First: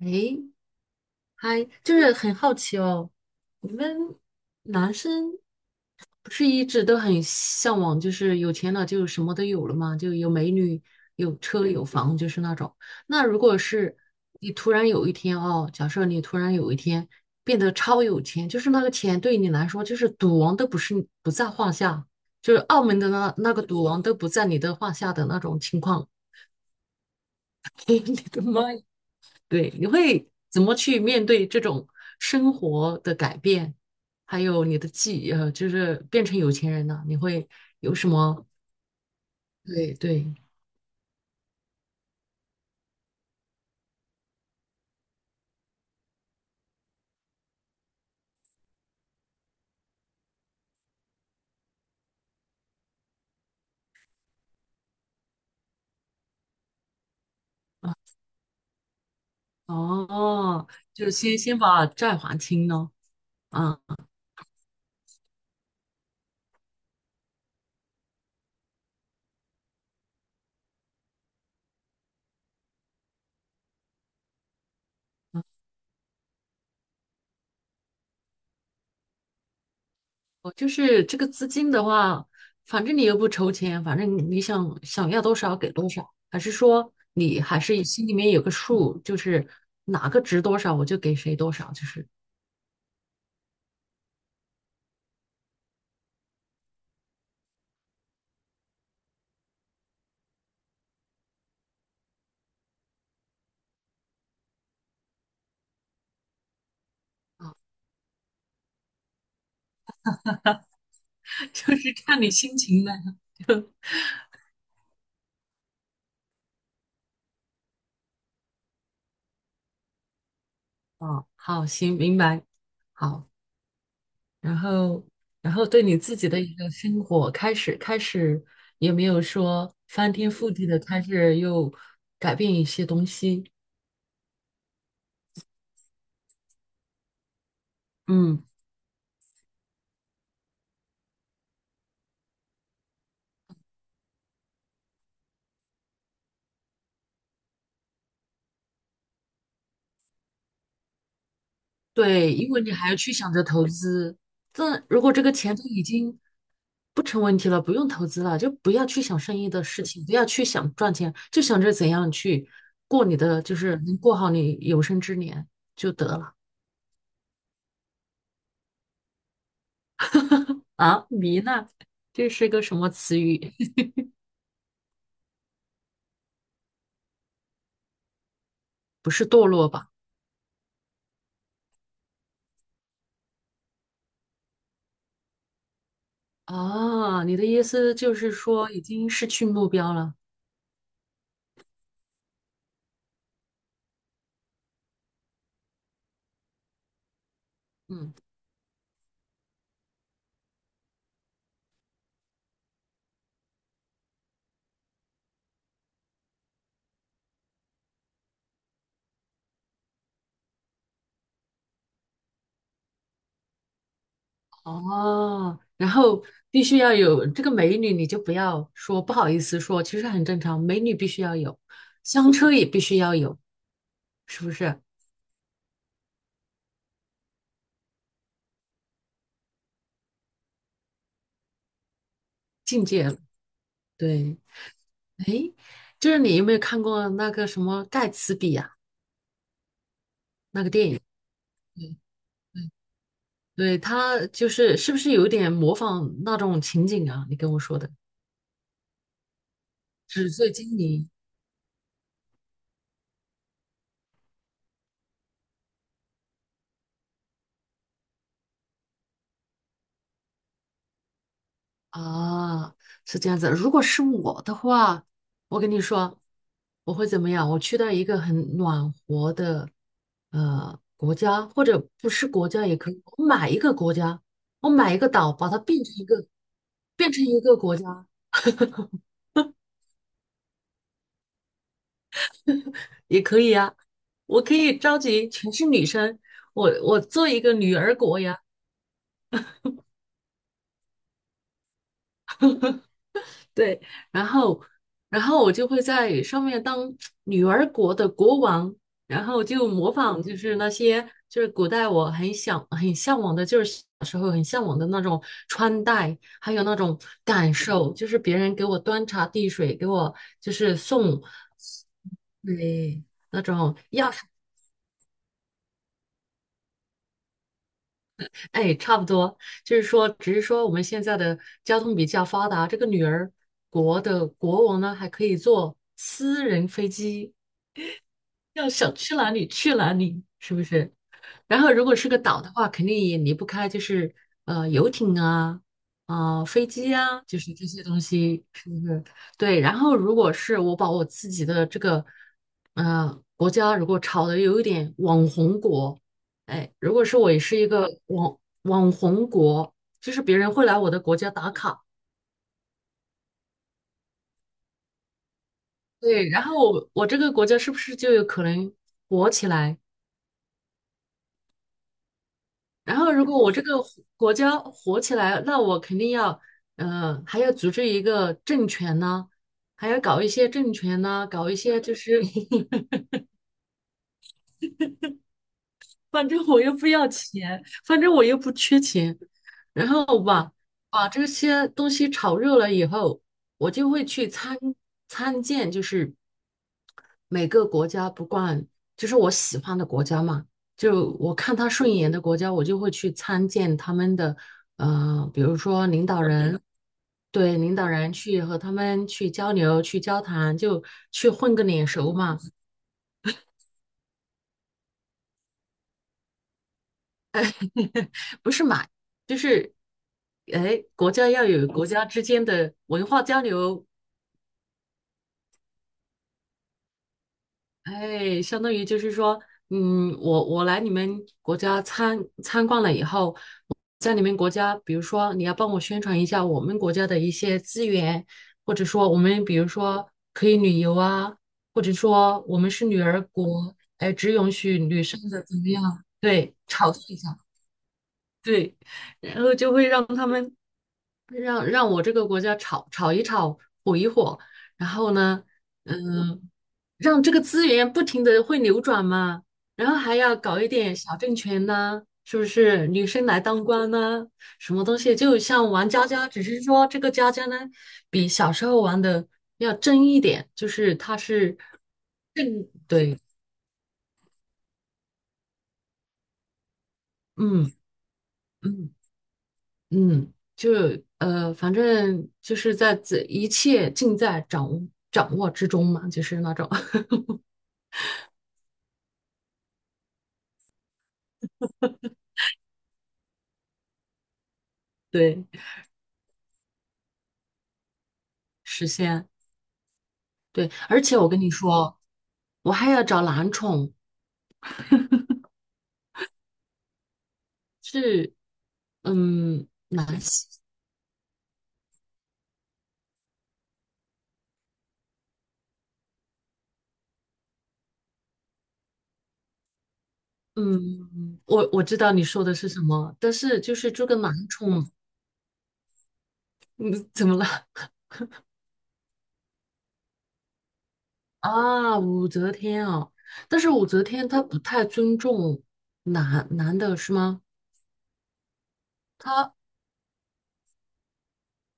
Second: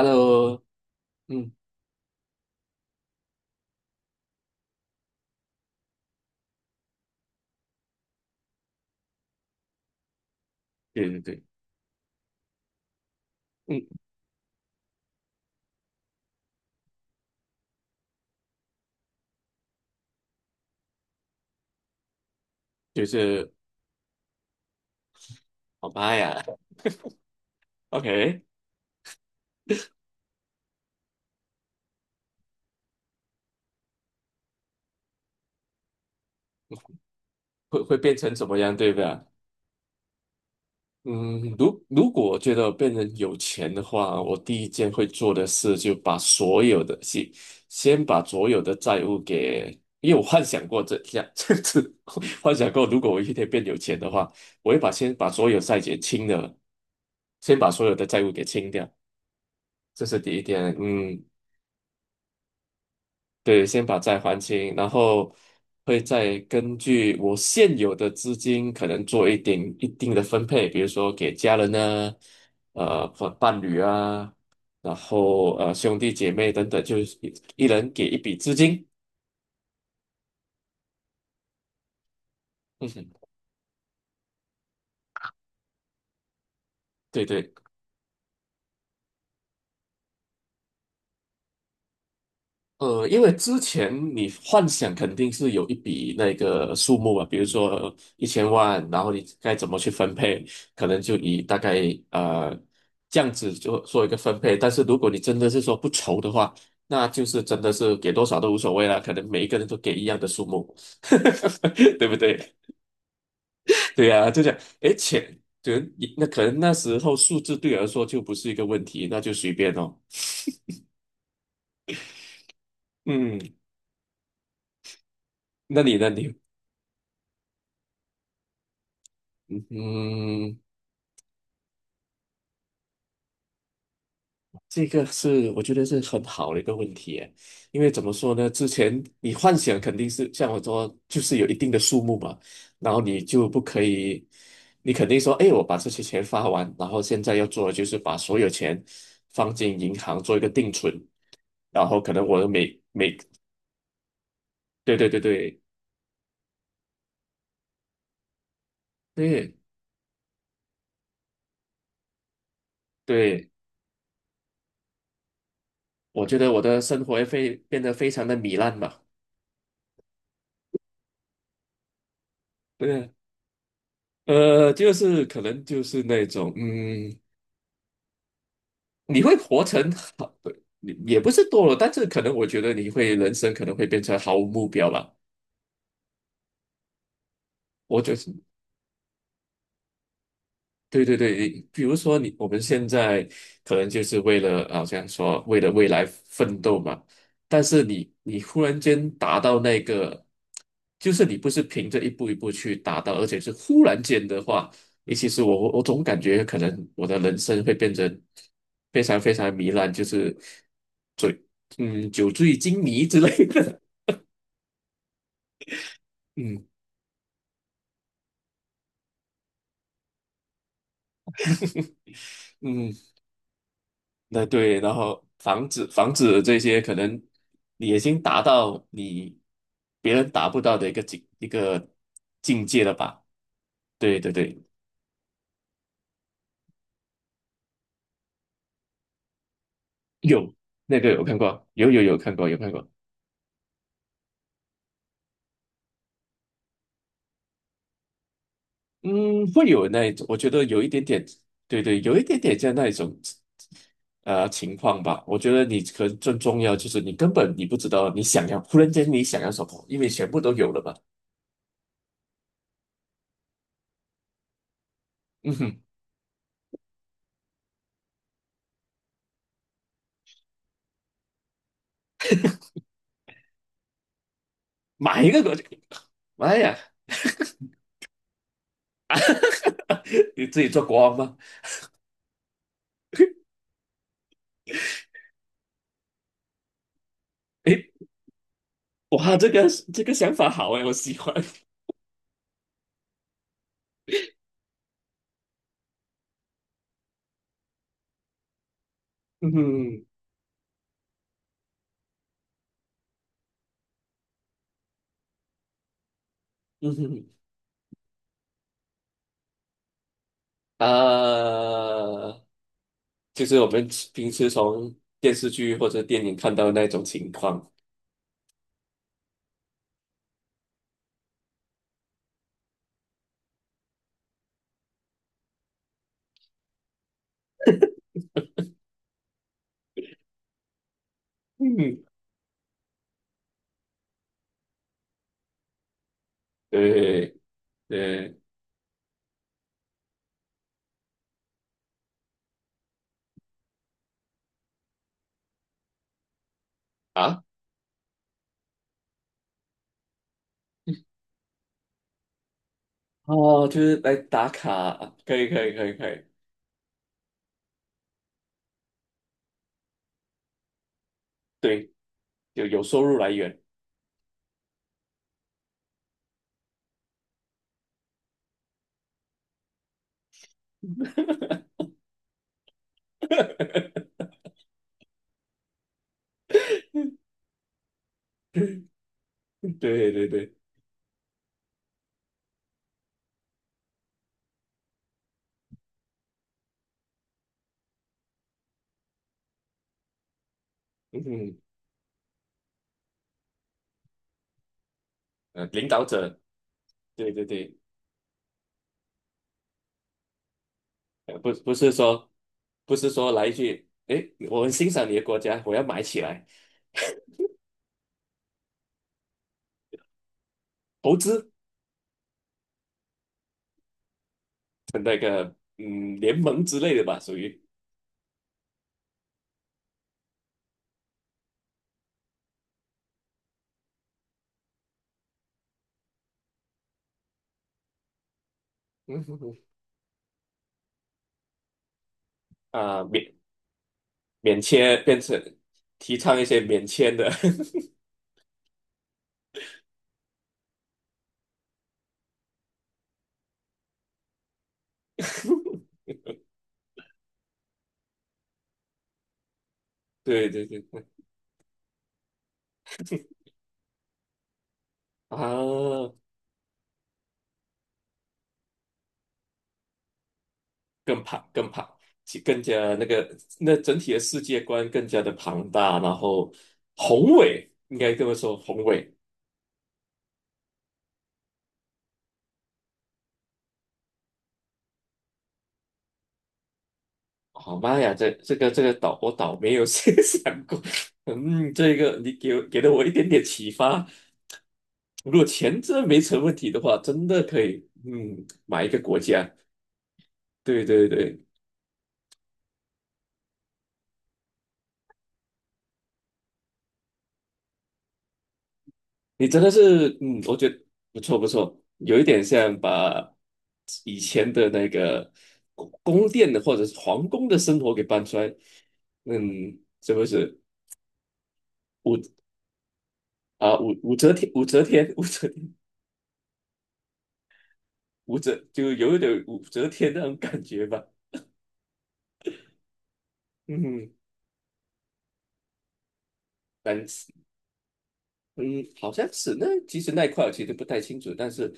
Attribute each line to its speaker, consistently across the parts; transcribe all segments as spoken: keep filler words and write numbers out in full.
Speaker 1: 诶，
Speaker 2: 嗯，
Speaker 1: 嗨，就是很好奇哦，你们男生不是一直都很向往，就是有钱了就什么都有了嘛，就有美女、
Speaker 2: 对对
Speaker 1: 有
Speaker 2: 对，
Speaker 1: 车、有房，就是那种。那如果
Speaker 2: 嗯，
Speaker 1: 是你突然有一天哦，假设你突然有一天变得超有钱，就是那个钱对你来说就是赌王都不是不在话下，就是澳门
Speaker 2: 就
Speaker 1: 的那
Speaker 2: 是
Speaker 1: 那个赌王都不在你的话下的那种情
Speaker 2: 我
Speaker 1: 况，
Speaker 2: 妈呀
Speaker 1: 你
Speaker 2: ，OK，
Speaker 1: 的妈呀！对，你会怎么去面对这种生活的改变，还有你的技，呃，就是变成有钱人呢？你会
Speaker 2: 会
Speaker 1: 有
Speaker 2: 会
Speaker 1: 什
Speaker 2: 变成怎
Speaker 1: 么？
Speaker 2: 么样，对吧？
Speaker 1: 对对，
Speaker 2: 嗯，如如果我觉得我变成有钱的话，我第一件会做的事就把所有的先先把所有的债务给，因为我幻想过这这样 这样子幻想过如果我一天变有钱的话，我会把先把所有债给清了，先把所有的债务给清掉，这是第一
Speaker 1: 哦，
Speaker 2: 点，
Speaker 1: 就是
Speaker 2: 嗯。
Speaker 1: 先先把债还清咯。
Speaker 2: 对，
Speaker 1: 啊，
Speaker 2: 先把债还清，然后会再根据我现有的资金，可能做一点一定的分配，比如说给家人呢，呃，或伴侣啊，然后呃兄弟姐妹等等，就是一一人给一笔资金。
Speaker 1: 哦就是这个资金的话，反
Speaker 2: 嗯
Speaker 1: 正你
Speaker 2: 哼，
Speaker 1: 又不筹钱，反正你想想要多少给多少，还是说
Speaker 2: 对
Speaker 1: 你
Speaker 2: 对。
Speaker 1: 还是心里面有个数，就是哪个值多少我就给谁多少，就是
Speaker 2: 呃，因为之前你幻想肯定是有一笔那个数目啊，比如说一千万，然后你该怎么去分配，可能就以大概呃这样子就做一个分配。但是如果你真的是说不愁的话，那就是真的是给多少都无所谓了，可能每一个人都给一样的数目，
Speaker 1: 就是
Speaker 2: 对不
Speaker 1: 看你
Speaker 2: 对？
Speaker 1: 心情了。
Speaker 2: 对呀、就这样，诶，钱，就那可能那时候数字对我来说就不是一个问题，那就随便哦。
Speaker 1: 哦，好，行，明白。好，
Speaker 2: 嗯，
Speaker 1: 然后，然后
Speaker 2: 那
Speaker 1: 对
Speaker 2: 你
Speaker 1: 你
Speaker 2: 呢？
Speaker 1: 自己
Speaker 2: 你
Speaker 1: 的一个生活开始，开始也没有说翻天覆
Speaker 2: 嗯。
Speaker 1: 地的开始又改变一些东西。
Speaker 2: 这个是我觉得是很好的一个问题耶，因为怎么说
Speaker 1: 嗯，
Speaker 2: 呢？之前你幻想肯定是像我说，就是有一定的数目嘛，然后你就不可以，你肯定说，哎，我把这些钱发完，然后现在要做的就是把所有钱放进银行做一个定存，然后可能
Speaker 1: 对，
Speaker 2: 我的
Speaker 1: 因为你
Speaker 2: 每
Speaker 1: 还要去
Speaker 2: 每，
Speaker 1: 想着投资。这
Speaker 2: 对
Speaker 1: 如
Speaker 2: 对
Speaker 1: 果
Speaker 2: 对
Speaker 1: 这个钱
Speaker 2: 对
Speaker 1: 都已经不成问题了，不用投资了，就不要去想生意
Speaker 2: 对
Speaker 1: 的事情，不要去想赚钱，就想着怎样去过你的，
Speaker 2: 对，
Speaker 1: 就是能过好你有生之年就得
Speaker 2: 我
Speaker 1: 了。
Speaker 2: 觉得我的生活也非变得非常的糜烂嘛，
Speaker 1: 啊，迷呢？这是个什么
Speaker 2: 对啊，
Speaker 1: 词语？
Speaker 2: 呃，就是可能就是那种嗯。
Speaker 1: 不
Speaker 2: 你
Speaker 1: 是
Speaker 2: 会
Speaker 1: 堕
Speaker 2: 活
Speaker 1: 落吧？
Speaker 2: 成好，你也不是堕落，但是可能我觉得你会人生可能会变成毫无目标吧。
Speaker 1: 啊，你的意思
Speaker 2: 我
Speaker 1: 就
Speaker 2: 就
Speaker 1: 是
Speaker 2: 是
Speaker 1: 说已经失去目标了。
Speaker 2: 对对对，比如说你我们现在可能就是为了好像说为了未来奋斗嘛，但是你
Speaker 1: 嗯，
Speaker 2: 你忽然间达到那个，就是你不是凭着一步一步去达到，而且是忽然间的话，你其实我我总感觉可能我的人生会变成非常非常糜烂，就是醉嗯酒醉金迷之类的。
Speaker 1: 哦，然后必
Speaker 2: 嗯
Speaker 1: 须要有这个美女，你就不要说不好意思说，其实很正常，美女必须要有，香车也必
Speaker 2: 嗯，
Speaker 1: 须要有，是
Speaker 2: 那
Speaker 1: 不是？
Speaker 2: 对，然后防止防止这些可能你已经达到你别人达不到的一个境一个境界
Speaker 1: 境
Speaker 2: 了
Speaker 1: 界了
Speaker 2: 吧？对对
Speaker 1: 对，
Speaker 2: 对，
Speaker 1: 哎，就是你有没有看过那个什么盖茨比呀、
Speaker 2: 有那个有看过，有
Speaker 1: 对
Speaker 2: 有有看过有看过，
Speaker 1: 对，他就是是不是有点模仿那种情景啊？你跟我说的
Speaker 2: 嗯，会有那一种，
Speaker 1: 纸
Speaker 2: 我觉
Speaker 1: 醉
Speaker 2: 得
Speaker 1: 金
Speaker 2: 有一点
Speaker 1: 迷。
Speaker 2: 点，对对，有一点点像那一种呃情况吧。我觉得你可能最重要就是你根本你不知道你想要，忽然间你想要什么，因为全部都有了吧？
Speaker 1: 啊，是这样子。如果是我的话，
Speaker 2: 嗯
Speaker 1: 我跟你
Speaker 2: 哼，
Speaker 1: 说，我会怎么样？我去到一个很暖和的呃国家，或者不是国家也可以，我买一个国家，我买一个
Speaker 2: 买一
Speaker 1: 岛，
Speaker 2: 个
Speaker 1: 把
Speaker 2: 过
Speaker 1: 它
Speaker 2: 去，
Speaker 1: 变成一个
Speaker 2: 妈呀！
Speaker 1: 变成一个国家
Speaker 2: 你自己做国王吗？
Speaker 1: 也可以呀。我可以召集全是女生，我我做一个女
Speaker 2: 诶，
Speaker 1: 儿国呀。
Speaker 2: 哇，这个这个想法好诶，我喜欢。
Speaker 1: 对，然后，然后我就会在上面当女儿国的国王，然 后
Speaker 2: 嗯
Speaker 1: 就模
Speaker 2: 哼
Speaker 1: 仿，就是那些就是古代我很想很向往的，就是小时候很向往的那种穿戴，还有那
Speaker 2: 嗯
Speaker 1: 种
Speaker 2: 哼，
Speaker 1: 感受，就是别人给我端茶递水，给我就是送，
Speaker 2: 呃，
Speaker 1: 对，那
Speaker 2: 就是我
Speaker 1: 种
Speaker 2: 们
Speaker 1: 钥匙，
Speaker 2: 平时从电视剧或者电影看到的那种情况。
Speaker 1: 哎，差不多，就是说，只是说我们现在的交通比较发达，这个女儿国的国王呢，还可以坐私人飞机。要想去哪里去哪里，是不是？然后如果
Speaker 2: 嗯，
Speaker 1: 是个岛的话，肯定也离不开就是呃游艇啊，啊、飞机啊，
Speaker 2: 对
Speaker 1: 就是这些东
Speaker 2: 对
Speaker 1: 西，是不是？对。然后如果是我把我自己的这个呃国家如果炒的有一点网红国，哎，如果是我也
Speaker 2: 啊，
Speaker 1: 是一个网网红国，就是别人会来我的国家打卡，
Speaker 2: 哦，就是来打卡，可以可以可以可以，
Speaker 1: 对。然后我我这个国家是不是就有可能火起来？
Speaker 2: 对，有有
Speaker 1: 然
Speaker 2: 收
Speaker 1: 后，
Speaker 2: 入
Speaker 1: 如
Speaker 2: 来
Speaker 1: 果我
Speaker 2: 源。
Speaker 1: 这个火国家火起来，那我肯定要，呃，还要组织一个政权呢，还要搞一些政权呢，搞一些就是，反正我又不要钱，反正我又不缺钱，然
Speaker 2: 对
Speaker 1: 后
Speaker 2: 对
Speaker 1: 把
Speaker 2: 对，
Speaker 1: 把这些东西炒热了以后，我就会去参参见，就是每个国家不管就是我喜欢的国家嘛，就
Speaker 2: 嗯
Speaker 1: 我看
Speaker 2: 哼，
Speaker 1: 他顺眼的国家，我就会去参见他们的，呃，比如
Speaker 2: 呃，
Speaker 1: 说
Speaker 2: 领导
Speaker 1: 领导
Speaker 2: 者，
Speaker 1: 人，
Speaker 2: 对对
Speaker 1: 对领
Speaker 2: 对。
Speaker 1: 导人去和他们去交流、去交谈，就去
Speaker 2: 呃不
Speaker 1: 混个
Speaker 2: 不
Speaker 1: 脸
Speaker 2: 是
Speaker 1: 熟
Speaker 2: 说
Speaker 1: 嘛，
Speaker 2: 不是说来一句，诶，我很欣赏你的国家，我要买起来
Speaker 1: 不是买，就是。哎，国
Speaker 2: 投
Speaker 1: 家要
Speaker 2: 资
Speaker 1: 有国家之间的文化交流，
Speaker 2: 的那个嗯联盟之类的吧，属于
Speaker 1: 哎，相当于就是说，嗯，我我来你们国家参参观了以后，在你们国家，比如说你要帮我宣传一下我们国家的一些资源，或者说我
Speaker 2: 嗯哼
Speaker 1: 们比
Speaker 2: 哼，
Speaker 1: 如说可以旅游啊，或者说我们是女
Speaker 2: 啊、
Speaker 1: 儿
Speaker 2: 免
Speaker 1: 国，
Speaker 2: 免签变
Speaker 1: 或
Speaker 2: 成
Speaker 1: 者怎么样，
Speaker 2: 提倡一
Speaker 1: 对，
Speaker 2: 些免
Speaker 1: 炒作
Speaker 2: 签
Speaker 1: 一
Speaker 2: 的，
Speaker 1: 下，对，然后就会让他们让让我这个国家炒炒一炒，火一火，然后呢，嗯，让这个资源不停的会流转嘛，然后还 要
Speaker 2: 对
Speaker 1: 搞
Speaker 2: 对
Speaker 1: 一
Speaker 2: 对
Speaker 1: 点
Speaker 2: 对
Speaker 1: 小政权呐、是不是？女生来当官呐、什么东西？就像玩
Speaker 2: 啊，
Speaker 1: 家家，只是说这个家家呢，比小时候玩的要真一点，就是它
Speaker 2: 更庞
Speaker 1: 是
Speaker 2: 更庞，其
Speaker 1: 更
Speaker 2: 更加那
Speaker 1: 对，
Speaker 2: 个那整体的世界观更加的庞大，然后宏伟，
Speaker 1: 嗯
Speaker 2: 应该这么说宏
Speaker 1: 嗯
Speaker 2: 伟，
Speaker 1: 嗯，就呃，反正就是在这一切尽在掌握掌握之中嘛，就是那种。
Speaker 2: 好妈呀，这这个这个倒我倒没有先 想过，嗯，这个你给我给了我一点点启发。如果
Speaker 1: 对，
Speaker 2: 钱真的没成问题的话，真的可以，嗯，买
Speaker 1: 实
Speaker 2: 一个国
Speaker 1: 现
Speaker 2: 家。
Speaker 1: 对，
Speaker 2: 对
Speaker 1: 而
Speaker 2: 对
Speaker 1: 且我
Speaker 2: 对，
Speaker 1: 跟你说，我还要找男宠，是，
Speaker 2: 你真
Speaker 1: 嗯，
Speaker 2: 的是，
Speaker 1: 男
Speaker 2: 嗯，我
Speaker 1: 性，
Speaker 2: 觉得不错不错，有一点像把以前的那个宫宫殿的或者是皇宫的生活给搬出来，嗯，是不是？
Speaker 1: 嗯，我我知道你
Speaker 2: 武
Speaker 1: 说的是什么，但是就
Speaker 2: 啊
Speaker 1: 是
Speaker 2: 武
Speaker 1: 这
Speaker 2: 武
Speaker 1: 个
Speaker 2: 则
Speaker 1: 男
Speaker 2: 天，武则
Speaker 1: 宠，
Speaker 2: 天，武则
Speaker 1: 嗯，怎么了？
Speaker 2: 武则就有一点武则天那种感觉吧。
Speaker 1: 啊，武则天啊，但是武则
Speaker 2: 嗯
Speaker 1: 天她不太尊重男男的
Speaker 2: 但
Speaker 1: 是
Speaker 2: 是，
Speaker 1: 吗？
Speaker 2: 嗯，好像
Speaker 1: 她
Speaker 2: 是那其实那一块我其实不太清楚，但是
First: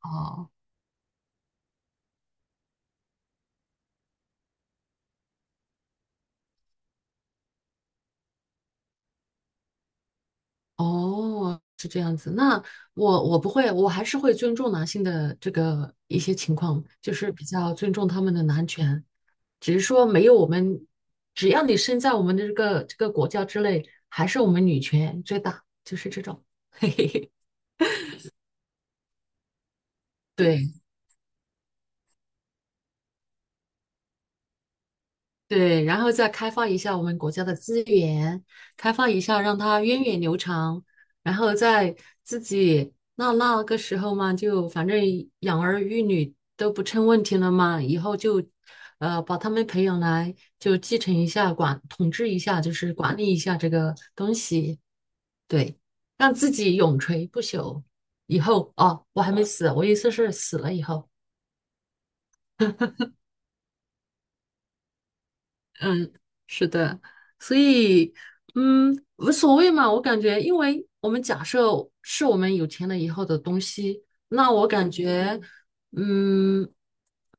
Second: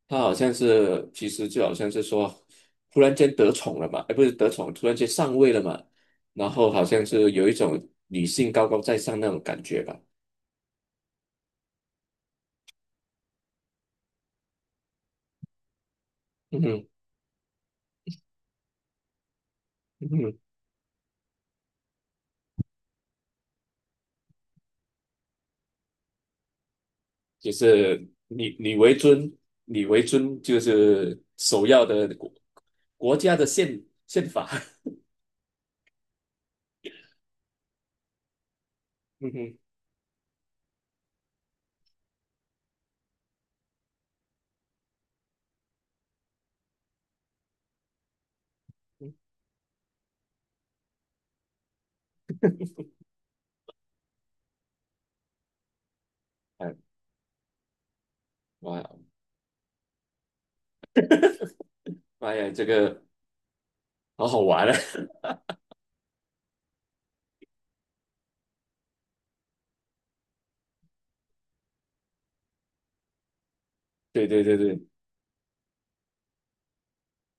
Speaker 1: 啊，
Speaker 2: 他好
Speaker 1: 哦
Speaker 2: 像是其实就好像是说，突然间得宠了嘛，哎，不是得宠，突然间上位了嘛，然后好像是有一种女性高高在上那种感觉吧，
Speaker 1: 哦，是这样子。那我我不会，我还是会尊重男性的这个一些情
Speaker 2: 嗯
Speaker 1: 况，
Speaker 2: 哼
Speaker 1: 就是比较尊重他们的男权，只是说
Speaker 2: 嗯
Speaker 1: 没有
Speaker 2: 哼
Speaker 1: 我们，只要你身在我们的这个这个国家之内，还是我们女权最大，就是这种。嘿嘿嘿，
Speaker 2: 就是你你为尊，你为尊就
Speaker 1: 对。
Speaker 2: 是首要的国国家的宪宪法。
Speaker 1: 对，然后再开发一下我们国家的资源，开发一
Speaker 2: 嗯
Speaker 1: 下让
Speaker 2: 哼，
Speaker 1: 它源远流长，然后在自己那那个时候嘛，就反正养儿育女都不成问题了嘛，以后就
Speaker 2: 嗯
Speaker 1: 呃把他们培养来，就继承一下管统治一下，就是管理一下这个东西，对，让自
Speaker 2: 哎，
Speaker 1: 己永垂不朽。以后
Speaker 2: 哇，
Speaker 1: 哦，我还没死，我意思是死了以后。
Speaker 2: 妈呀，这个。好好玩啊！
Speaker 1: 嗯，是的，所以，嗯，无所谓嘛。我感觉，因为我们假设是我们有钱了以后的东西，
Speaker 2: 对对
Speaker 1: 那
Speaker 2: 对
Speaker 1: 我
Speaker 2: 对
Speaker 1: 感觉，嗯，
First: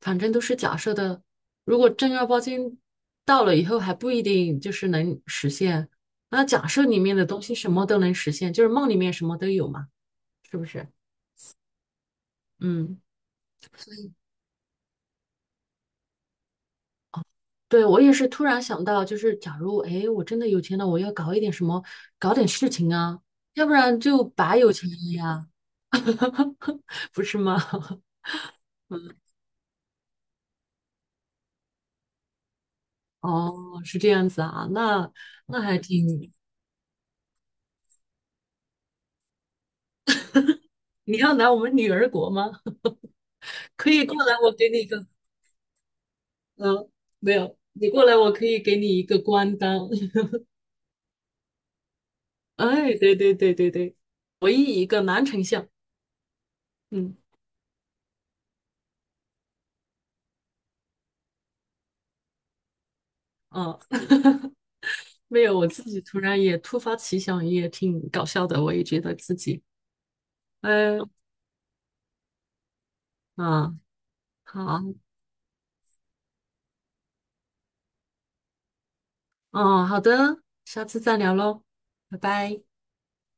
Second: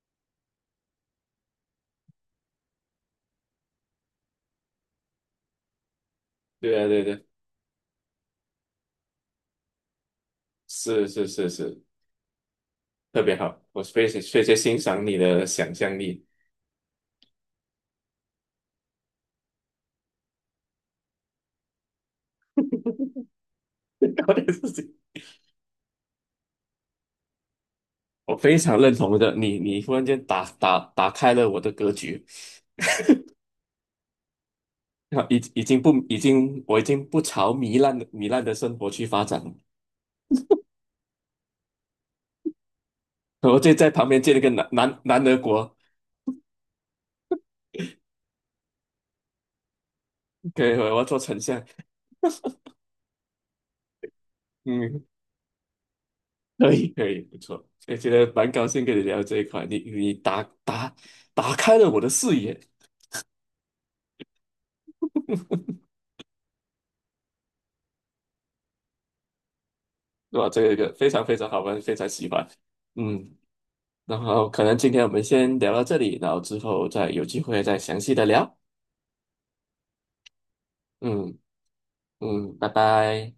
Speaker 1: 反正都是假设的。如果正儿八经到了以后，还不一定就是能实现。那假
Speaker 2: 对
Speaker 1: 设
Speaker 2: 啊
Speaker 1: 里
Speaker 2: 对
Speaker 1: 面
Speaker 2: 对，
Speaker 1: 的东西什么都能实现，就是梦里面什么都有嘛，是不是？
Speaker 2: 是是是是，
Speaker 1: 嗯
Speaker 2: 特别好，我非常非常欣赏你的想象力，
Speaker 1: 对，我也是突然想到，就是假如，哎，我真的有钱了，我要搞一点什么，搞点事情啊，要不然 就
Speaker 2: 搞点
Speaker 1: 白
Speaker 2: 事
Speaker 1: 有钱
Speaker 2: 情，
Speaker 1: 了呀，不是吗？
Speaker 2: 我非常认同的，你你忽然间打打打开了我的格局，
Speaker 1: 哦，是这样子啊，那
Speaker 2: 啊已
Speaker 1: 那
Speaker 2: 已
Speaker 1: 还
Speaker 2: 经不已
Speaker 1: 挺，
Speaker 2: 经我已经不朝糜烂的糜烂的生活去发展了，
Speaker 1: 你要来我们女儿国吗？
Speaker 2: 我就在
Speaker 1: 可以
Speaker 2: 旁
Speaker 1: 过
Speaker 2: 边建
Speaker 1: 来，
Speaker 2: 了个
Speaker 1: 我
Speaker 2: 南
Speaker 1: 给你一
Speaker 2: 南
Speaker 1: 个，
Speaker 2: 南德国，
Speaker 1: 嗯，没有，你过来，我可以给你一个官当。
Speaker 2: 可以，我要做丞相，
Speaker 1: 哎，对对对对对，唯一一个
Speaker 2: 嗯，
Speaker 1: 男丞相。
Speaker 2: 可以可
Speaker 1: 嗯
Speaker 2: 以，不错，也觉得蛮高兴跟你聊这一块，你你打打打开了我的视野。
Speaker 1: 嗯，没有，我自己突然也突发奇想，也挺搞笑的，我也觉得自己。
Speaker 2: 对吧？这个个非
Speaker 1: 嗯，
Speaker 2: 常非常好玩，非常喜欢。嗯，
Speaker 1: 嗯，
Speaker 2: 然后可能
Speaker 1: 好，
Speaker 2: 今天我们先聊到这里，然后之后再有机会再详细的聊。
Speaker 1: 哦，好的，下次再聊
Speaker 2: 嗯
Speaker 1: 喽，拜
Speaker 2: 嗯，
Speaker 1: 拜。
Speaker 2: 拜拜。